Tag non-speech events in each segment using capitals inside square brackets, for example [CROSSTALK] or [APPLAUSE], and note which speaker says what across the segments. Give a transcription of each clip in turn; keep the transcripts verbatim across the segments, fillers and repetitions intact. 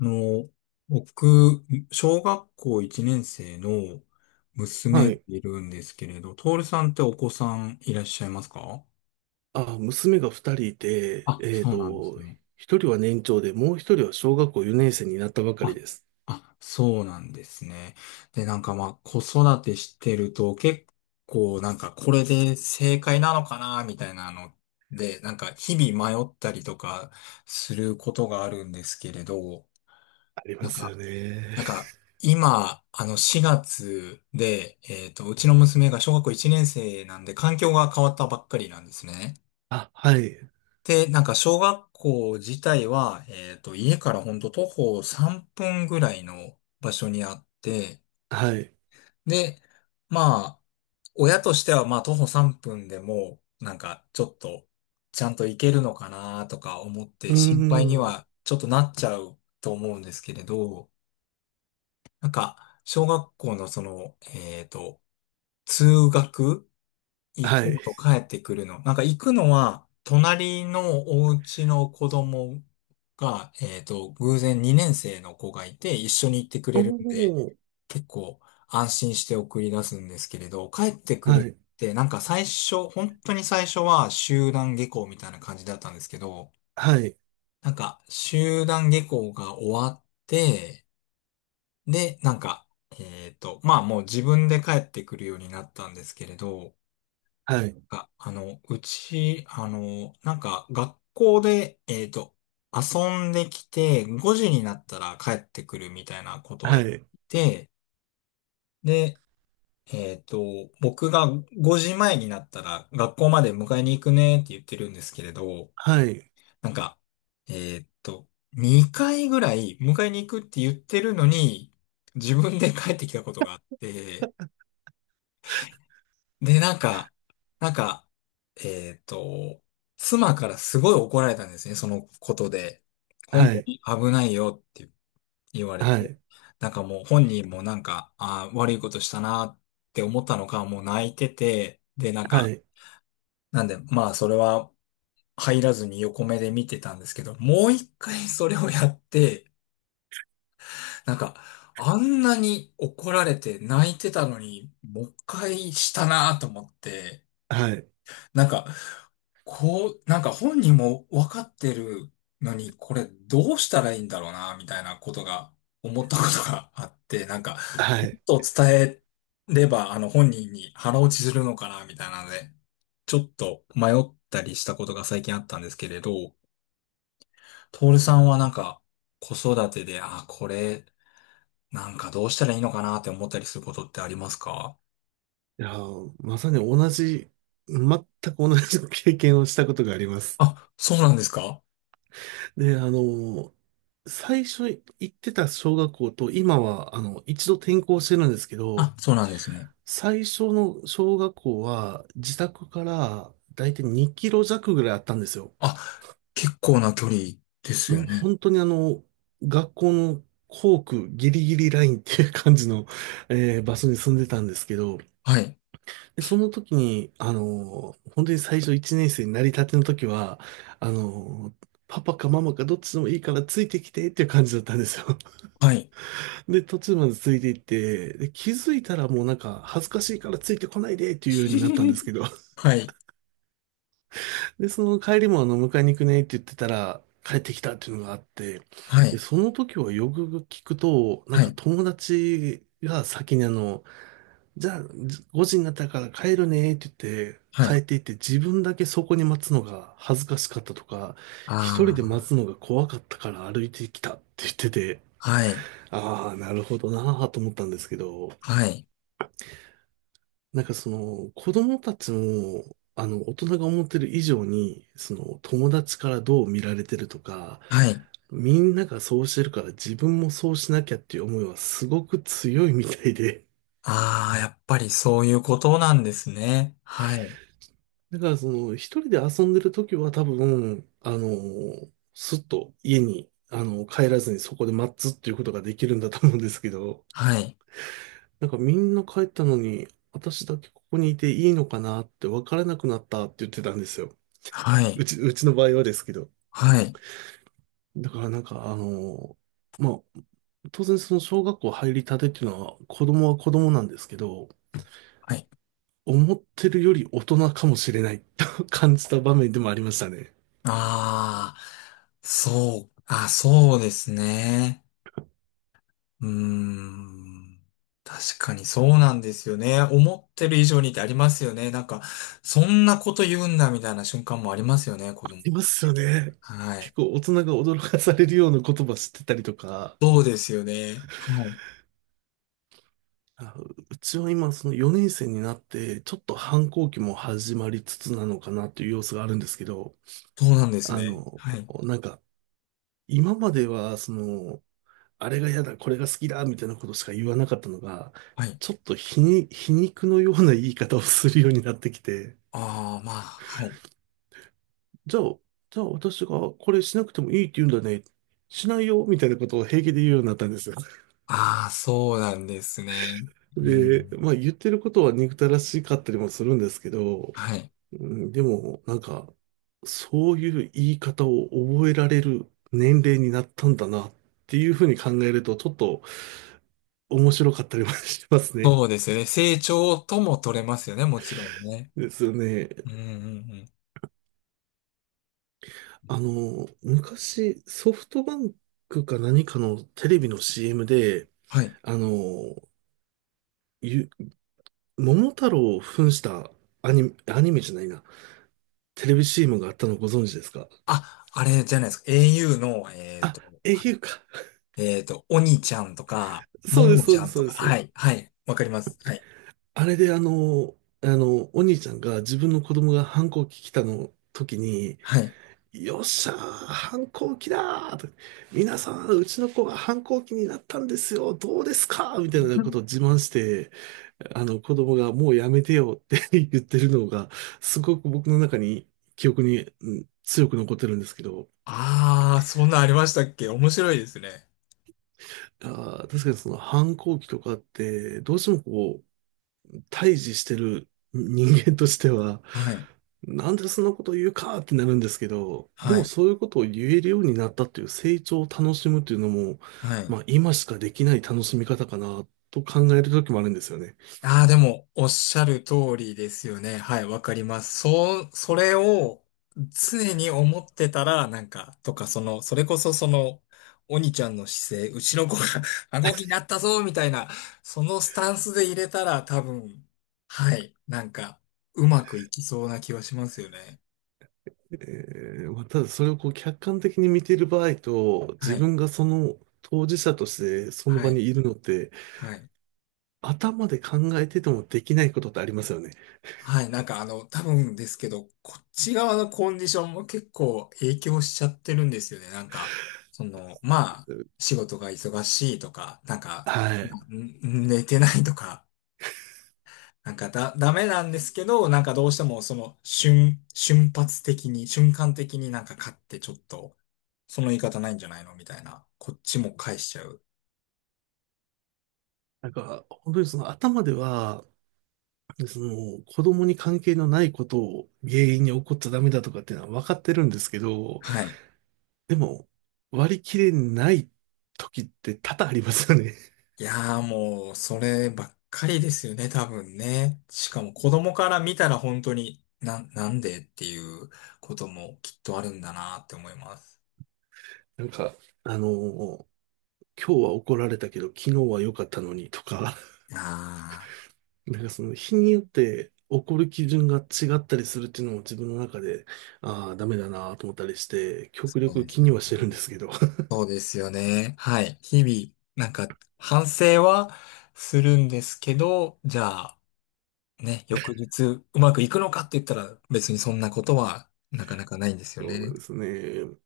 Speaker 1: あの、僕、小学校いちねん生の娘
Speaker 2: は
Speaker 1: が
Speaker 2: い。
Speaker 1: いるんですけれど、トールさんってお子さんいらっしゃいますか？
Speaker 2: あ、娘が二人いて、
Speaker 1: あ、
Speaker 2: えっ
Speaker 1: そうなんです
Speaker 2: と、
Speaker 1: ね。
Speaker 2: 一人は年長で、もう一人は小学校よねん生になったばかり
Speaker 1: あ、
Speaker 2: です。
Speaker 1: あ、そうなんですね。で、なんかまあ、子育てしてると結構なんかこれで正解なのかな、みたいなので、なんか日々迷ったりとかすることがあるんですけれど、
Speaker 2: ありま
Speaker 1: なん
Speaker 2: すよ
Speaker 1: か
Speaker 2: ね。
Speaker 1: なんか、今、あの、しがつで、えっと、うちの娘が小学校いちねん生なんで、環境が変わったばっかりなんですね。
Speaker 2: [LAUGHS] あ、はい。
Speaker 1: で、なんか、小学校自体は、えっと、家からほんと徒歩さんぷんぐらいの場所にあって、
Speaker 2: はい。
Speaker 1: で、まあ、親としては、まあ、徒歩さんぷんでも、なんか、ちょっと、ちゃんと行けるのかなとか思っ
Speaker 2: う
Speaker 1: て、
Speaker 2: ー
Speaker 1: 心配に
Speaker 2: ん。
Speaker 1: は、ちょっとなっちゃうと思うんですけれど、なんか、小学校のその、えっと、通学、行
Speaker 2: は
Speaker 1: くの
Speaker 2: い。
Speaker 1: と帰ってくるの。なんか行くのは、隣のお家の子供が、えっと、偶然にねん生の子がいて、一緒に行ってく
Speaker 2: お
Speaker 1: れるんで、
Speaker 2: ー。
Speaker 1: 結構安心して送り出すんですけれど、帰ってく
Speaker 2: は
Speaker 1: る
Speaker 2: い。
Speaker 1: って、なんか最初、本当に最初は集団下校みたいな感じだったんですけど、
Speaker 2: はい。
Speaker 1: なんか集団下校が終わって、で、なんか、えっと、まあもう自分で帰ってくるようになったんですけれど、
Speaker 2: はい。
Speaker 1: あ、あの、うち、あの、なんか学校で、えっと、遊んできて、ごじになったら帰ってくるみたいなことを
Speaker 2: は
Speaker 1: やっ
Speaker 2: い。
Speaker 1: て、で、えっと、僕がごじまえになったら学校まで迎えに行くねって言ってるんですけれど、
Speaker 2: はい。
Speaker 1: なんか、えっと、にかいぐらい迎えに行くって言ってるのに、自分で帰ってきたことがあって、で、なんか、なんか、えっと、妻からすごい怒られたんですね、そのことで。本
Speaker 2: は
Speaker 1: 当
Speaker 2: い。
Speaker 1: に危ないよって言われ
Speaker 2: は
Speaker 1: て。
Speaker 2: い。
Speaker 1: なんかもう本人もなんか、あー悪いことしたなって思ったのか、もう泣いてて、で、なん
Speaker 2: は
Speaker 1: か、
Speaker 2: い。
Speaker 1: なんで、まあそれは入らずに横目で見てたんですけど、もう一回それをやって、なんか、あんなに怒られて泣いてたのに、もう一回したなと思って、
Speaker 2: はい。
Speaker 1: なんか、こう、なんか本人も分かってるのに、これどうしたらいいんだろうな、みたいなことが、思ったことがあって、なんか、ち
Speaker 2: はい。
Speaker 1: ょっと伝えれば、あの本人に腹落ちするのかな、みたいなので、ちょっと迷ったりしたことが最近あったんですけれど、トールさんはなんか、子育てで、あ、これ、なんかどうしたらいいのかなって思ったりすることってありますか？
Speaker 2: いやー、まさに同じ、全く同じ経験をしたことがあります。
Speaker 1: あ、そうなんですか？
Speaker 2: で、あの、最初行ってた小学校と今は、あの、一度転校してるんですけど、
Speaker 1: あ、そうなんですね。
Speaker 2: 最初の小学校は自宅からだいたいにキロ弱ぐらいあったんですよ。
Speaker 1: あ、結構な距離です
Speaker 2: も
Speaker 1: よ
Speaker 2: う
Speaker 1: ね。
Speaker 2: 本当にあの、学校の校区ギリギリラインっていう感じの、えー場所に住んでたんですけど、
Speaker 1: はい。
Speaker 2: でその時に、あの、本当に最初いちねん生になりたての時は、あの、パパかママかどっちでもいいからついてきてっていう感じだったんですよ。
Speaker 1: はい。
Speaker 2: で、途中までついていって、で、気づいたらもうなんか恥ずかしいからついてこないでっていうようになったんです
Speaker 1: [LAUGHS]
Speaker 2: けど、[LAUGHS]
Speaker 1: はい。
Speaker 2: で、その帰りもあの、迎えに行くねって言ってたら、帰ってきたっていうのがあって、
Speaker 1: は
Speaker 2: で、
Speaker 1: い。
Speaker 2: その時はよく聞くと、なん
Speaker 1: は
Speaker 2: か
Speaker 1: い。
Speaker 2: 友達が先にあの、じゃあごじになったから帰るねって言って、
Speaker 1: は
Speaker 2: 帰
Speaker 1: い。
Speaker 2: っていって自分だけそこに待つのが恥ずかしかったとか、一人
Speaker 1: あ
Speaker 2: で待つのが怖かったから歩いてきたって言ってて、
Speaker 1: あ、はい。
Speaker 2: ああ、なるほどなぁと思ったんですけど、
Speaker 1: はい。
Speaker 2: なんかその子供たちも、あの、大人が思ってる以上に、その友達からどう見られてるとか、
Speaker 1: はい。
Speaker 2: みんながそうしてるから自分もそうしなきゃっていう思いはすごく強いみたいで。
Speaker 1: ああ、やっぱりそういうことなんですね。はい。
Speaker 2: [LAUGHS] だからその一人で遊んでる時は多分、あの、すっと家に、あの、帰らずにそこで待つっていうことができるんだと思うんですけど、
Speaker 1: はい。
Speaker 2: なんかみんな帰ったのに、私だけここにいていいのかなって分からなくなったって言ってたんですよ。
Speaker 1: は
Speaker 2: う
Speaker 1: い。
Speaker 2: ち、うちの場合はですけど。
Speaker 1: はい。
Speaker 2: だからなんか、あの、まあ、当然その小学校入りたてっていうのは、子供は子供なんですけど、
Speaker 1: はい。
Speaker 2: 思ってるより大人かもしれないと [LAUGHS] 感じた場面でもありましたね。
Speaker 1: ああ、そう、あ、そうですね。うーん。確かにそうなんですよね。思ってる以上にってありますよね。なんか、そんなこと言うんだみたいな瞬間もありますよね、子供。
Speaker 2: いますよ
Speaker 1: て、
Speaker 2: ね。
Speaker 1: は
Speaker 2: 結
Speaker 1: い。
Speaker 2: 構大人が驚かされるような言葉知ってたりとか、
Speaker 1: そうですよね。はい。
Speaker 2: あうちは今そのよねん生になって、ちょっと反抗期も始まりつつなのかなという様子があるんですけど、
Speaker 1: そうなんです
Speaker 2: あ
Speaker 1: ね。
Speaker 2: の、
Speaker 1: はい。
Speaker 2: なんか、今まではその、あれが嫌だ、これが好きだ、みたいなことしか言わなかったのが、
Speaker 1: はい。
Speaker 2: ちょっと皮に、皮肉のような言い方をするようになってきて、
Speaker 1: ああ、まあ、はい。
Speaker 2: じゃあ、じゃあ私がこれしなくてもいいって言うんだね。しないよ、みたいなことを平気で言うようになったんですよ。
Speaker 1: ああ、そうなんですね。う
Speaker 2: で、
Speaker 1: ん。
Speaker 2: まあ言ってることは憎たらしかったりもするんですけど、
Speaker 1: はい。
Speaker 2: うん、でもなんか、そういう言い方を覚えられる年齢になったんだなっていうふうに考えると、ちょっと面白かったりもしますね。
Speaker 1: そうですよね。成長とも取れますよね、もちろんね。
Speaker 2: ですよね。
Speaker 1: うんうんうん。
Speaker 2: あの、昔、ソフトバンクか何かのテレビの シーエム で、
Speaker 1: はい。
Speaker 2: あの、ゆ、桃太郎を扮したアニメ、アニメじゃないな、テレビ シーエム があったのご存知ですか？
Speaker 1: あ、あれじゃないですか。au の、えっ
Speaker 2: あ、
Speaker 1: と、
Speaker 2: au か。
Speaker 1: えっと、おにちゃんとか、も
Speaker 2: そうで
Speaker 1: も
Speaker 2: す、そ
Speaker 1: ち
Speaker 2: う
Speaker 1: ゃ
Speaker 2: です、
Speaker 1: ん
Speaker 2: そ
Speaker 1: と
Speaker 2: うで
Speaker 1: か、は
Speaker 2: す。
Speaker 1: い、はい、わかります。はい、
Speaker 2: あれであの、あの、お兄ちゃんが自分の子供が反抗期来たの時に、
Speaker 1: はい。
Speaker 2: よっしゃー、反抗期だーと。皆さん、うちの子が反抗期になったんですよ。どうですかみたいなことを自慢して、あの子供がもうやめてよって [LAUGHS] 言ってるのが、すごく僕の中に記憶に、うん強く残ってるんですけど、
Speaker 1: ああ、そんなありましたっけ？面白いですね。
Speaker 2: あー確かにその反抗期とかって、どうしてもこう、対峙してる人間としては、
Speaker 1: はい、
Speaker 2: なんでそんなこと言うかってなるんですけど、で
Speaker 1: は
Speaker 2: も
Speaker 1: い、
Speaker 2: そういうことを言えるようになったっていう成長を楽しむっていうのも、
Speaker 1: はい。
Speaker 2: まあ今しかできない楽しみ方かなと考える時もあるんですよね。
Speaker 1: ああ、でも、おっしゃる通りですよね。はい、わかります。そう、それを常に思ってたら、なんか、とか、その、それこそその、鬼ちゃんの姿勢、うちの子が [LAUGHS] 顎気になったぞ、みたいな、そのスタンスで入れたら、多分、はい、なんか、うまくいきそうな気はしますよね。
Speaker 2: えーまあ、ただそれをこう客観的に見ている場合と、
Speaker 1: は
Speaker 2: 自
Speaker 1: い、
Speaker 2: 分がその当事者としてその
Speaker 1: は
Speaker 2: 場
Speaker 1: い、
Speaker 2: にいるのって、
Speaker 1: はい。
Speaker 2: 頭で考えててもできないことってありますよね。
Speaker 1: はい、なんかあの、多分ですけど、こっち側のコンディションも結構影響しちゃってるんですよね。なんか、その、まあ、仕事が忙しいとか、なんか、
Speaker 2: はい。
Speaker 1: ん寝てないとか、なんかだ、ダメなんですけど、なんかどうしてもその瞬、瞬発的に、瞬間的になんか勝ってちょっと、その言い方ないんじゃないのみたいな、こっちも返しちゃう。
Speaker 2: なんか、本当にその頭ではで、その、子供に関係のないことを原因に起こっちゃダメだとかっていうのは分かってるんですけど、
Speaker 1: はい。
Speaker 2: でも、割り切れない時って多々ありますよね。
Speaker 1: いやーもう、そればっかりですよね、多分ね。しかも子供から見たら本当に、な、なんでっていうこともきっとあるんだなって思います。
Speaker 2: [LAUGHS] なんか、あの、今日は怒られたけど、昨日は良かったのにとか、
Speaker 1: ああ、
Speaker 2: [LAUGHS] なんかその日によって怒る基準が違ったりするっていうのも自分の中で、ああ、ダメだなと思ったりして、
Speaker 1: そ
Speaker 2: 極
Speaker 1: う
Speaker 2: 力
Speaker 1: です
Speaker 2: 気
Speaker 1: よ
Speaker 2: には
Speaker 1: ね。
Speaker 2: してるんですけど。[LAUGHS]
Speaker 1: そうですよね。はい。日々、なんか、反省はするんですけど、じゃあ、ね、翌日うまくいくのかって言ったら別にそんなことはなかなかないんですよ
Speaker 2: そうな
Speaker 1: ね。
Speaker 2: んですね。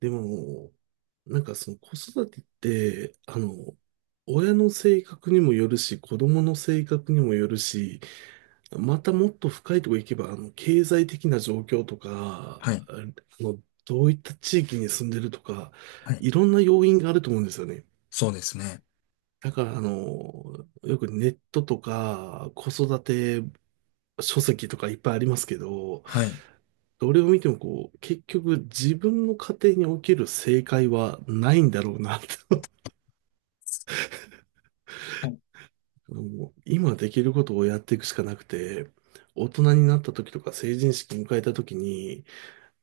Speaker 2: でも、なんかその子育てって、あの、親の性格にもよるし、子供の性格にもよるし、またもっと深いところ行けば、あの、経済的な状況とか、
Speaker 1: はい。
Speaker 2: あの、どういった地域に住んでるとか、
Speaker 1: はい。
Speaker 2: いろんな要因があると思うんですよね。
Speaker 1: そうですね。
Speaker 2: だから、あの、よくネットとか、子育て書籍とかいっぱいありますけど、
Speaker 1: はい。
Speaker 2: どれを見てもこう、結局自分の家庭における正解はないんだろうなと
Speaker 1: はい、
Speaker 2: もう今できることをやっていくしかなくて、大人になった時とか成人式迎えた時に、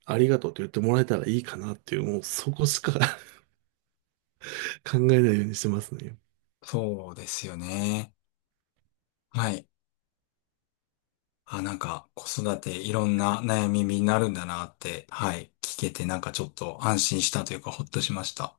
Speaker 2: ありがとうと言ってもらえたらいいかなっていう、もうそこしか [LAUGHS] 考えないようにしてますね。
Speaker 1: そうですよね。はい。あ、なんか、子育ていろんな悩みになるんだなって、はい、聞けて、なんかちょっと安心したというか、ほっとしました。